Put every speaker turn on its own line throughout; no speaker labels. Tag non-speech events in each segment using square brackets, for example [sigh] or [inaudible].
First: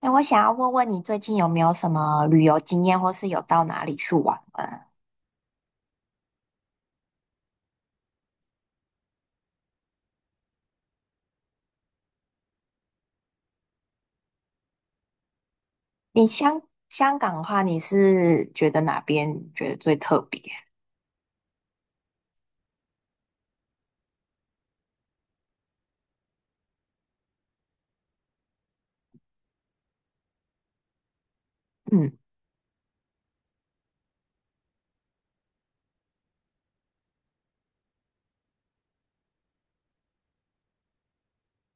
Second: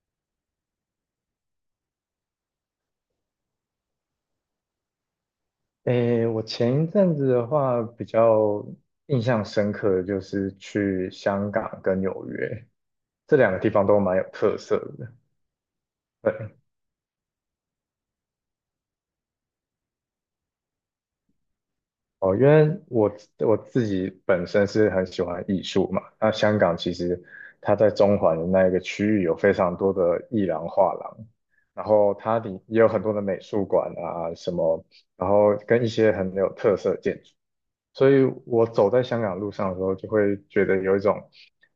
哎，我想要问问你，最近有没有什么旅游经验，或是有到哪里去玩吗？
诶，我前一阵子的话，比较印象深刻的就是去香港跟纽约这两个地方都蛮有特色的
你香香港的话，你是觉得哪边觉得最特别？
哦。因为我自己本身是很喜欢艺术嘛，那香港其实它在中环的那一个区域有非常多的艺廊、画廊，然
嗯，
后它里也有很多的美术馆啊什么，然后跟一些很有特色的建筑。所以我走在香港路上的时候，就会觉得有一种，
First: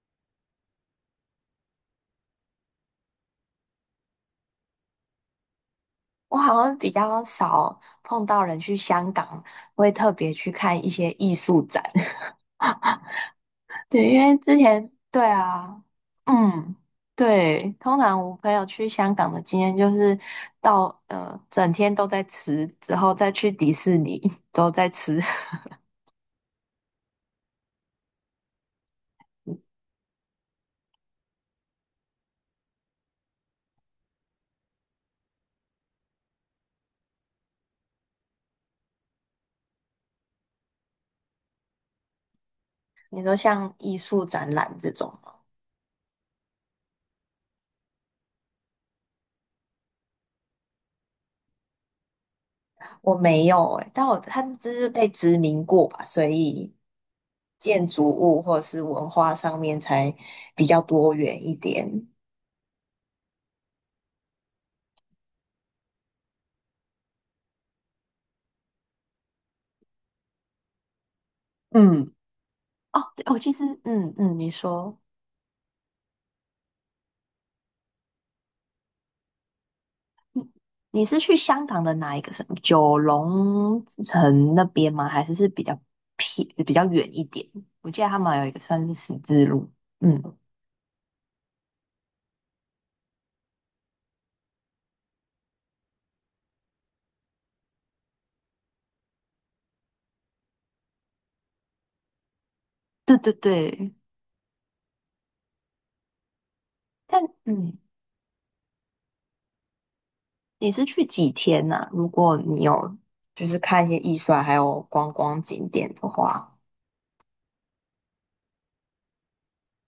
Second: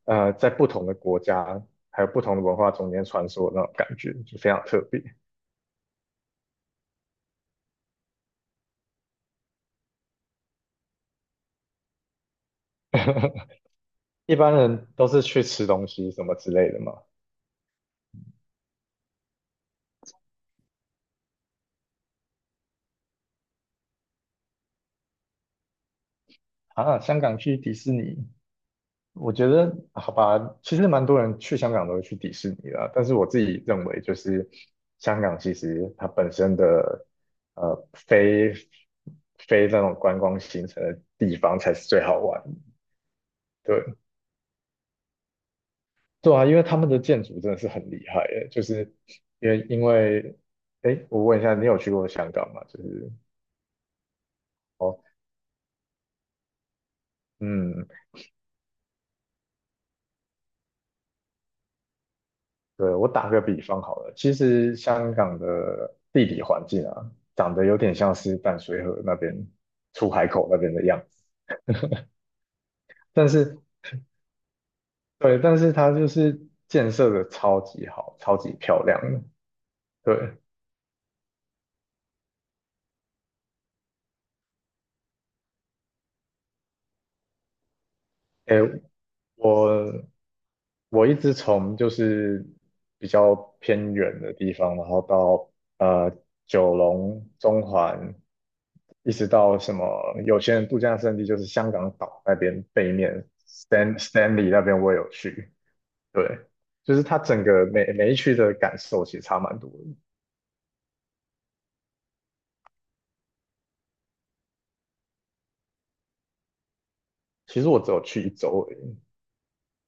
在不同的国家还有不同的文化中间穿梭的那种感觉，就非常特别。
我好像比较少碰到人去香港，会特别去看一些艺术展。[laughs] 对，因
一
为
般
之
人
前
都是
对
去吃
啊，
东西什么之类
嗯，
的嘛，
对，通常我朋友去香港的经验就是到整天都在吃，之后再去迪士尼，之后再吃。
啊，香港去迪士尼，我觉得好吧，其实蛮多人去香港都会去迪士尼啦，但是我自己认为就是香港其实它本身的呃非非那种观光行程的地方才是最好玩
[laughs] 你说像艺
的。
术展览这种。
对啊，因为他们的建筑真的是很厉害诶，就是因为因为，哎，我问一下，你有去过香港吗？就是
我没有诶、但我他们就是
哦，
被殖民过吧，所以
嗯，
建筑物或者是文化上面才比较多元一点。
对，我打个比方好了，其实香港的地理环境啊，长得有点像是淡水河那边出海口那边的样子，
嗯，哦，对
但
我其
是
实，嗯嗯，你说
对，但是它就是建设的超级好，超级漂亮的。对，
你是去香港的哪一个什么九龙城那边吗？还是是比较偏比较远一点？我记得他们有一
哎，
个算是十字路，
我
嗯，
我一直从就是比较偏远的地方，然后到呃九龙、中环，一直到什么有些人度假胜地就是香港岛那边背
对
面
对对，
Stanley 那边我也有去，对，就是它
但
整个
嗯。
每一区的感受其实差蛮多的。
你是去几天呐、如果你有就是看一些艺术啊，还有观光景点的话，
其实我只有去一周而已，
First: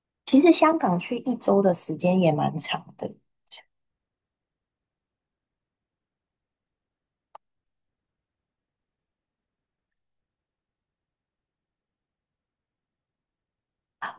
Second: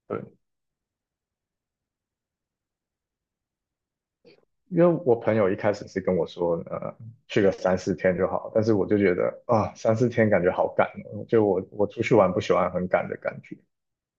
对。
其实香港去一周的时间也蛮长的。
因为我朋友一开始是跟我说，去个三四天就好，但是我就觉得啊，三四天感觉好赶哦，就我出去玩不喜欢很赶的感觉，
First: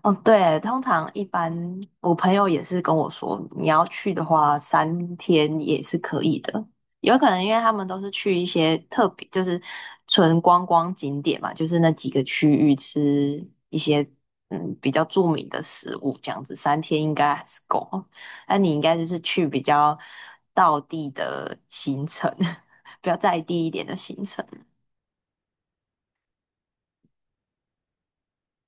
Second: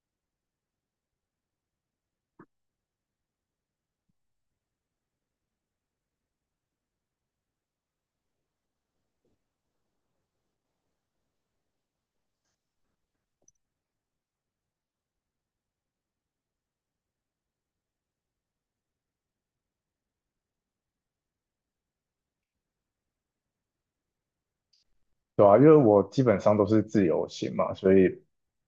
哦，对，通常一般我朋友也是跟我说，你要去的话，三天也是可以的。有可能因为他们都是去一些特别，就是纯观光景点嘛，就是那几个区域吃一些比较著名的食物，这样子三天应该还是够。[laughs] 那你应该就是去比较到地的行程，[laughs] 比较在地一点的行程。
对啊，因为我基本上都是自由行嘛，所以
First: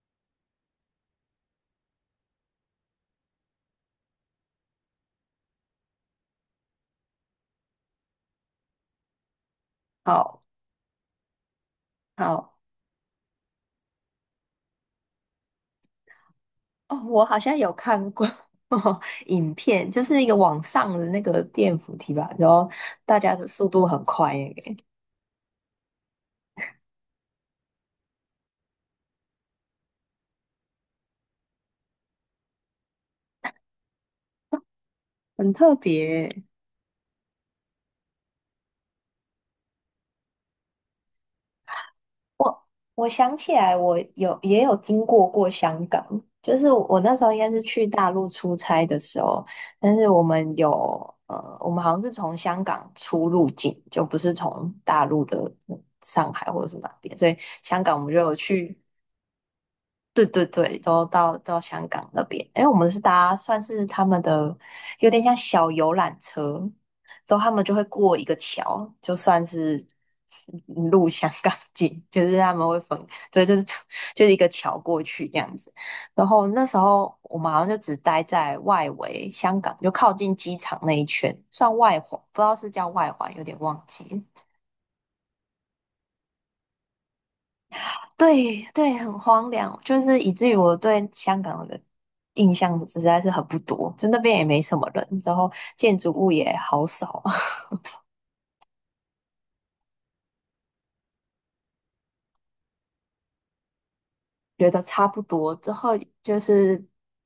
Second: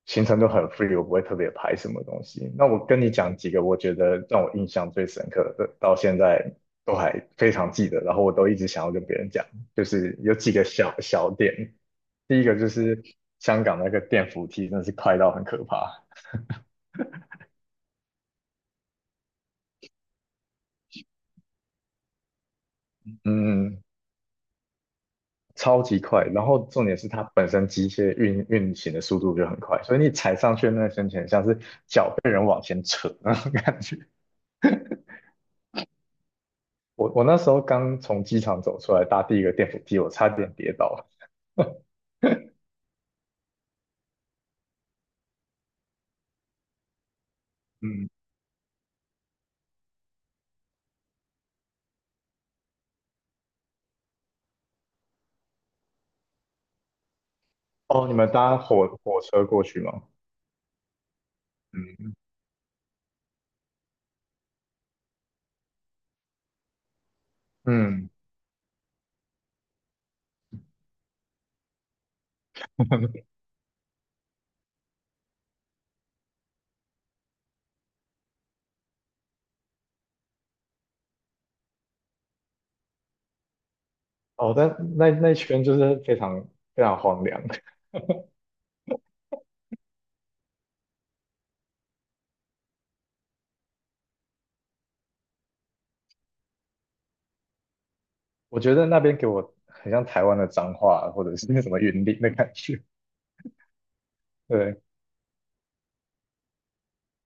行程都很 free，我不会特别排什么东西。那我跟你讲几个我觉得让我印象最深刻的，到现在都还非常记得，然后我都一直想要跟别人讲，就是有
好
几个小小点，第一
好。
个就是香港那个电扶梯真的是快到很可怕。
哦，我好像有看过 [laughs] 影片，就是一个网上的那个电扶梯吧，然后大家的速
嗯，
度很快耶，
超级快，然后重点是它本身机械运行的速度就很快，所以你踩上去的那个瞬间，像是脚被人往前扯那种感觉。
很特别耶
我那时候刚从机场走出来，搭第一个电扶梯，我差点跌倒了。
我我想起来，我也有经过过香港，就是我那时候应该是去
嗯，
大陆出差的时候，但是我们有我们好像是从香港出入境，就不是从大陆的上海或者是哪边，所以香港我
哦，你
们就
们
有
搭
去。
火车过去吗？
对对对，都到香港
嗯
那边，因为我们是搭算是他们的有点像小游览车，之后他们就会
嗯，
过一个桥，就算是入香港境，就是他们会分，对，就是 [laughs] 就是一个桥过去这样子。然后那时候我们好像就只待在外围香港，就靠近机场那一圈，算外环，不知道是叫外环，有点忘记了。
哦，但那圈就是非常非常荒凉，[laughs]
对对，很荒凉，就是以至于我对香港的印象实在是很不多，就那边也没什么人，之后建筑物也好少，[laughs]
我觉得那边给我很像台湾的彰化或者是那什么云林的感觉。
觉
对，
得差不多。之后就是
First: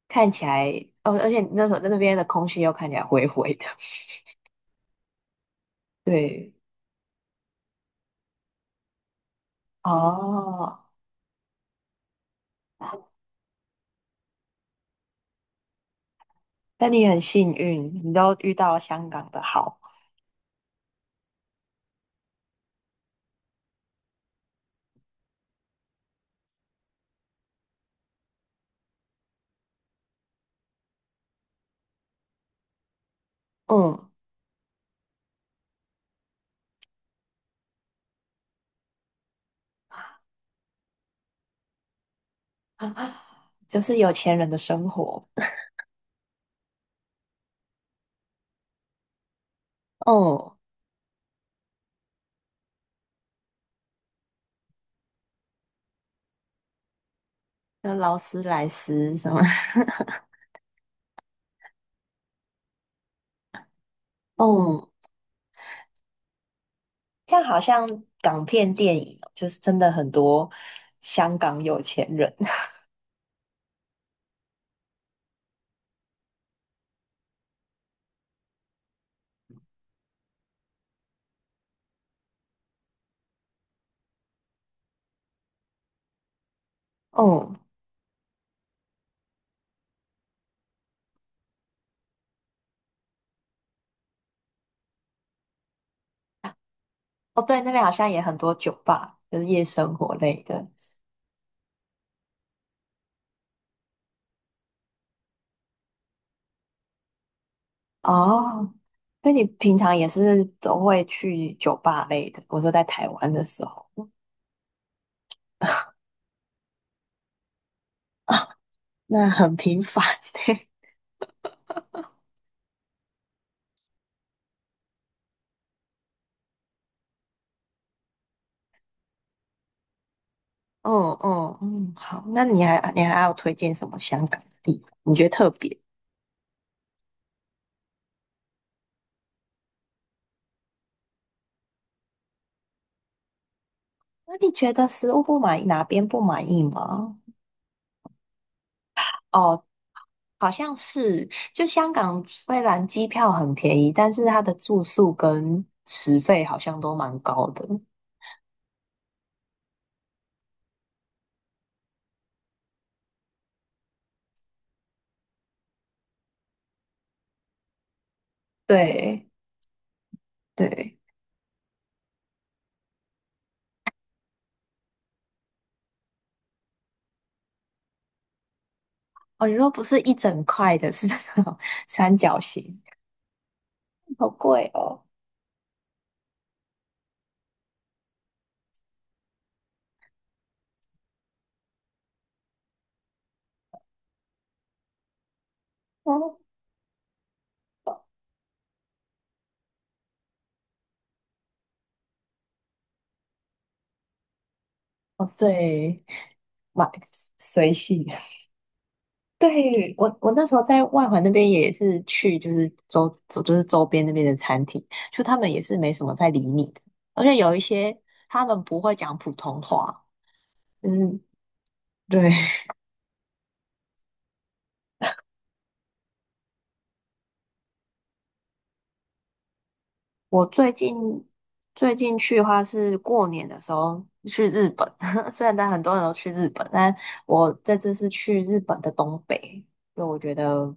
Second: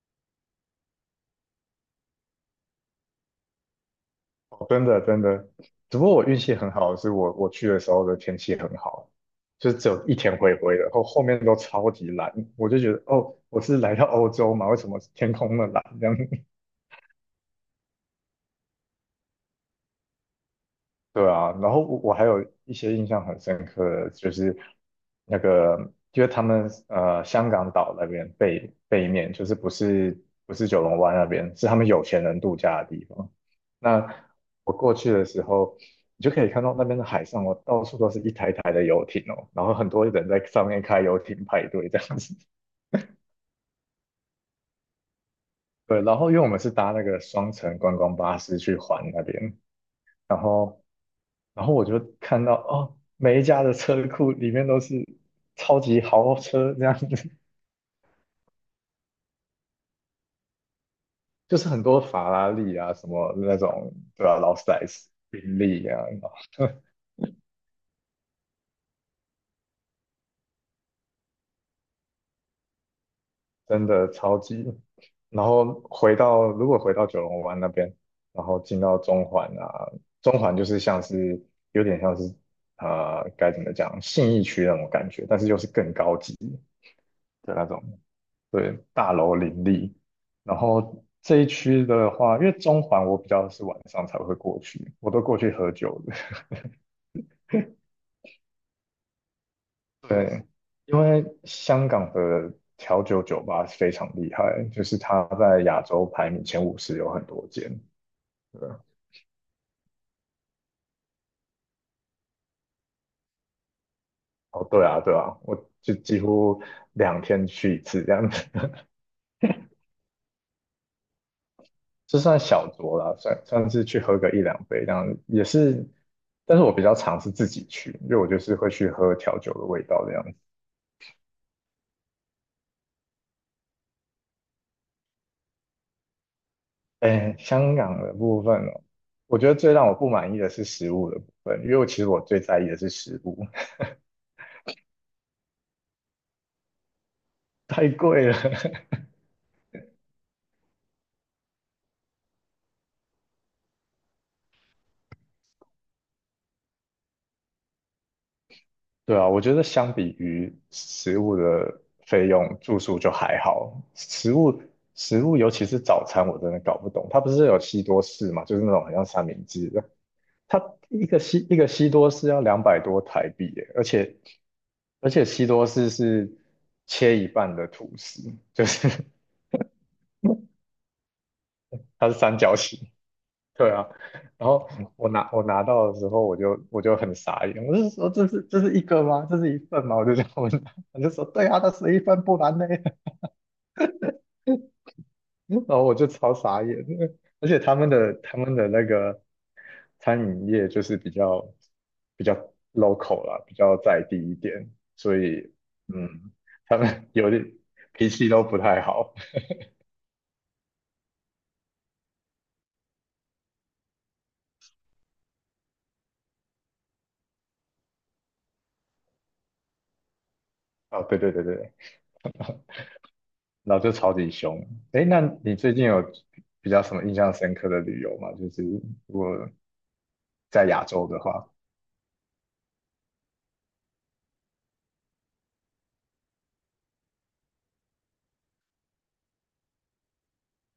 看起来，哦，而且那时候在那边的空气又看起来灰灰的。[laughs]
哦，真的真的，只不过我运
对，
气很好，是我去的时候的天气很好，就是只有一天灰灰
哦，
的，然后后面都超级蓝，我就觉得哦，我是来到欧洲嘛，为什么天空那么蓝这样？
那你很幸运，你都遇到了香港的好，
对啊，然后我还有一些印象很深刻的，就是那个，因是他们香港岛那边背面，就是不是九龙湾那边，是他们有钱人度假的地方。
嗯，
那我过去的时候，你就可以看到那边的海上哦，到处都是一台台的游艇哦，然后很多人在上面开游艇派对这样子。[laughs]
[laughs] 就是有钱人的生活，
对，然后因为我们是搭那个双层观光巴士去环那边，然
嗯，
后。然后我就看到哦，每一家的车库里面都是超级豪车这样子，
那劳斯莱斯什么，
[laughs] 就是很多法拉利啊，什么那种，对吧？
[laughs] 嗯。
劳斯莱斯、宾利啊，
像好像港片电影哦就是真的很多香港有钱人。[laughs]
真的超级。然后回到如果回到九龙湾那边，然后进到中环啊，中环就是像是有点像是该怎么讲信义区那种感觉，但是又是更高级。
哦
的那种，对，大楼林立。然后这一区的话，因为中环我比较是晚上才会过去，我都过去喝酒的。
哦，对，那边好像也很多酒吧，就是夜生
[laughs] 对，
活类
对
的。
因为香港的调酒酒吧非常厉害，就是它在亚洲排名前50有很多间。对，
哦，那你平常也是都会去酒吧类的？我说在台湾的时候，
哦，对啊，对啊，我就几乎2天去一次这样子。
那很频繁。[laughs]
这算小酌啦，算是去喝个一两杯这样，也是，但是我比较常是自己去，因为我就是会去喝调酒的味道这样子。
嗯嗯嗯，好，那你还要推荐什么香港的地方？你觉得特别？
哎，香港的部分哦，我觉得最让我不满意的是食物的部分，因为我其实我最在意的是食物，
那你觉得食物不满意，哪边不满意吗？
[laughs] 太贵了。[laughs]
哦，好像是，就香港虽然机票很便宜，但是它的住宿跟食费好像都蛮高的。
对啊，我觉得相比于食物的费用，住宿就还好。食物，尤其是早餐，我真的搞不懂，它不是有西多士嘛，就是那种很像三
对
明治的。它
对，
一个西多士要200多台币耶，而且西多士是切一半的吐司，就是 [laughs]
哦，你说不是一整块的，是那种 [laughs]
它是
三
三
角
角形，
形，
对啊。
好
然后
贵哦。
我拿到的时候，我就很傻眼，我就说这是一个吗？这是一份吗？我就这样问他，我就说对啊，它是一份，不然呢？[laughs] 然后我就超
哦，
傻眼的，而且他们的那个餐饮业就是比较 local 啦，比较在地一点，所
哦，
以
对，
嗯，他
买
们 [laughs] 有点
随性。
脾气都不太好。
对，我那时候在外环那边也是去，就是周周就是周边那边的餐厅，就他们也是没什么在理你的，而且有一些他们不会讲普通话，就是
哦，对对对对，
对，
然后就超级凶。哎，那你最近有比较什么印象深刻的旅游吗？就是如果
[laughs] 我
在
最
亚
近
洲的话，
最近去的话是过年的时候去日本，[laughs] 虽然但很多人都去日本，但我这次是去日本的东北，因为我觉得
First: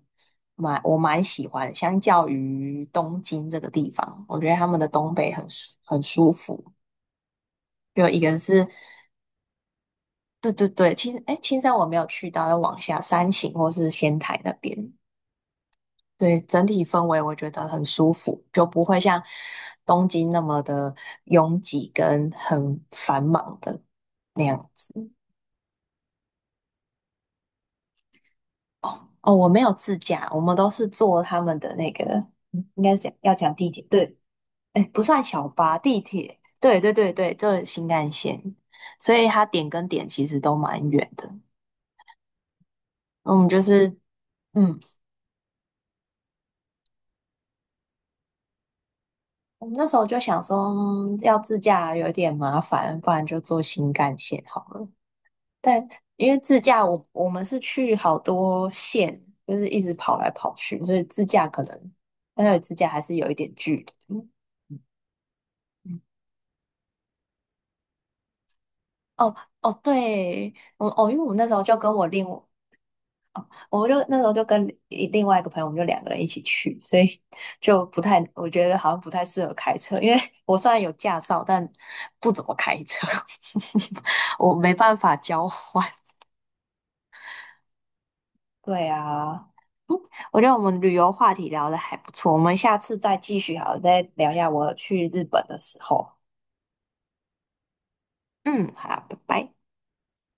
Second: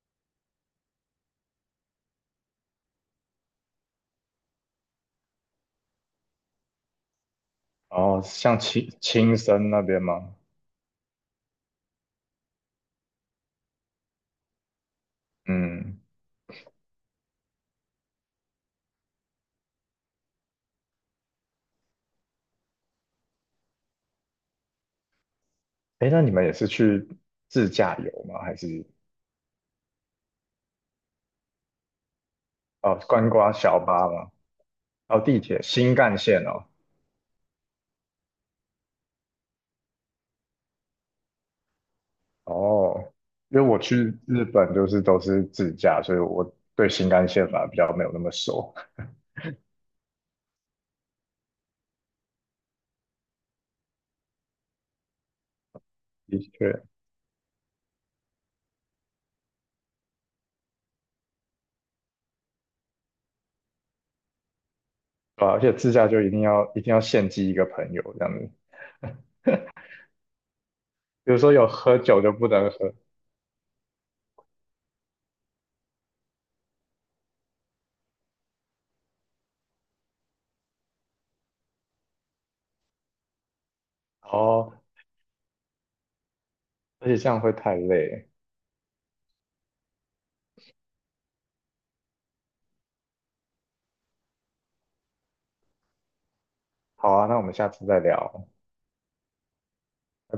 蛮喜欢，相较于东京这个地方，我觉得他们的东北很舒服。
然
就一
后
个
像
是，
青森那边吗？
对对对，青山我没有去到，要往下山形或是仙台那边，
嗯，
对，整体氛围我觉得很舒服，就不会像东京那么的拥挤跟很繁忙的那样子。
哎，那你们也是去自驾游吗？还是？
哦，我没有自驾，我们都是坐他们的那个，嗯应该
哦，
是讲
观
要
光
讲地
小
铁，
巴
对，
吗？
哎，不
哦，
算
地
小
铁
巴，
新
地
干
铁，
线哦。
对对对对，就是新干线，所以它点跟点其实都蛮远的。
哦，
我们
因
就
为我
是，
去日本
嗯，
就是都是自驾，所以我对新干线反而比较没有那么熟。
我们那时候就想说，嗯要自驾有点麻烦，不然就坐新干线好了。但因为
的
自
确，
驾我，我们是去好多县，就是一直跑来跑去，所以自驾可能，但那里自驾还是有一点距离。
对啊而且自
嗯
驾就一定要献祭一个朋友这样子，
哦哦，对，因为我
比
们
如
那
说
时候
有
就跟
喝
我
酒
另，
就不能喝。
那时候就跟另外一个朋友，我们就两个人一起去，所以就不太，我觉得好像不太适合开车，因为 [laughs] 我虽然有驾照，但不怎么开车，[laughs] 我
哦，
没办法交换。
而且这样会太累。
对啊，我觉得我们旅游话题聊的还不错，我们下次再继续好了再聊一下我去日本的时候。
好啊，那我们下次再聊。
嗯，好，拜拜。